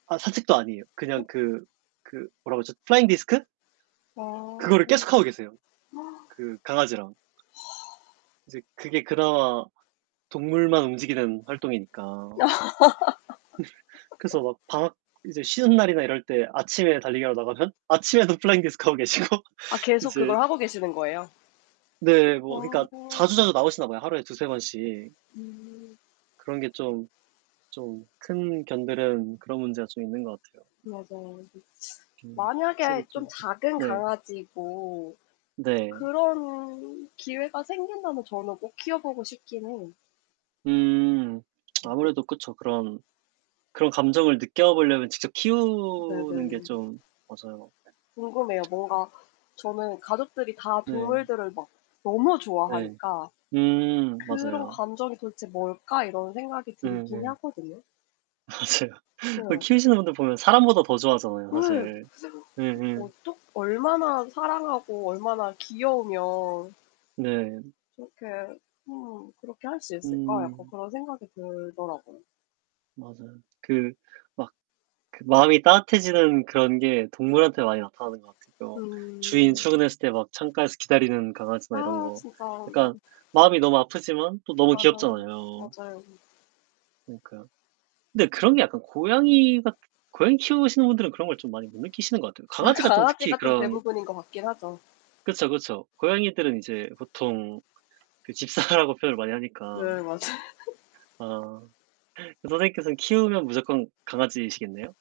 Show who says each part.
Speaker 1: 아 산책도 아니에요. 그냥
Speaker 2: 또
Speaker 1: 그 그 뭐라고 그러죠 플라잉 디스크?
Speaker 2: 아. 어.
Speaker 1: 그거를 계속 하고 계세요 그 강아지랑. 이제 그게 그나마 동물만 움직이는 활동이니까. 그래서 막 방학 이제 쉬는 날이나 이럴 때 아침에 달리기하러 나가면 아침에도 플라잉 디스크 하고 계시고
Speaker 2: 아 계속
Speaker 1: 이제
Speaker 2: 그걸 하고 계시는 거예요?
Speaker 1: 네. 뭐 그니까
Speaker 2: 와.
Speaker 1: 자주자주 나오시나 봐요 하루에 2-3 번씩.
Speaker 2: 음.
Speaker 1: 그런 게 좀, 좀 큰 견들은 그런 문제가 좀 있는 것 같아요.
Speaker 2: 맞아요. 즈 츠
Speaker 1: 좀 확실히
Speaker 2: 만약에
Speaker 1: 좀
Speaker 2: 좀 작은
Speaker 1: 네.
Speaker 2: 강아지고
Speaker 1: 네.
Speaker 2: 그런 기회가 생긴다면 저는 꼭 키워 보고 싶기는 해요.
Speaker 1: 음.
Speaker 2: 음.
Speaker 1: 아무래도 그쵸. 그런, 그런 감정을 느껴 보려면 직접 키우는 게
Speaker 2: 네네.
Speaker 1: 좀 맞아요. 네.
Speaker 2: 궁금해요.
Speaker 1: 음.
Speaker 2: 뭔가 저는 가족들이 다
Speaker 1: 네.
Speaker 2: 동물들을 막 너무
Speaker 1: 예.
Speaker 2: 좋아하니까
Speaker 1: 음
Speaker 2: '그런
Speaker 1: 맞아요.
Speaker 2: 감정이 도대체 뭘까?' 이런 생각이
Speaker 1: 음
Speaker 2: 들기는
Speaker 1: 예.
Speaker 2: 하거든요.
Speaker 1: 맞아요. 어
Speaker 2: 네.
Speaker 1: 키우시는 분들 보면 사람보다 더 좋아하잖아요,
Speaker 2: 예.
Speaker 1: 사실.
Speaker 2: 그래서
Speaker 1: 예 예.
Speaker 2: 어떻 '얼마나 사랑하고 얼마나 귀여우면'
Speaker 1: 네.
Speaker 2: '그렇게 음 그렇게 할 수 있을까?' 약간
Speaker 1: 음.
Speaker 2: 그런 생각이 들더라고요.
Speaker 1: 맞아요. 그 막 그 마음이 따뜻해지는 그런 게 동물한테 많이 나타나는 것 같으고요. 주인
Speaker 2: 음.
Speaker 1: 출근했을 때 막 창가에서 기다리는 강아지나 이런
Speaker 2: 아
Speaker 1: 거
Speaker 2: 진짜.
Speaker 1: 약간
Speaker 2: 네.
Speaker 1: 마음이 너무 아프지만 또 너무
Speaker 2: 맞아요.
Speaker 1: 귀엽잖아요.
Speaker 2: 맞아요.
Speaker 1: 그니까요. 근데 그런 게 약간 고양이 같 고양이 키우시는 분들은 그런 걸 좀 많이 못 느끼시는 것 같아요.
Speaker 2: 아
Speaker 1: 강아지가 좀 특히
Speaker 2: 강아지가 좀
Speaker 1: 그런
Speaker 2: 대부분인 것 같긴 하죠.
Speaker 1: 그쵸, 그쵸. 고양이들은 이제 보통 그 집사라고 표현을 많이 하니까.
Speaker 2: 네. 맞아요.
Speaker 1: 아. 선생님께서 키우면 무조건 강아지시겠네요?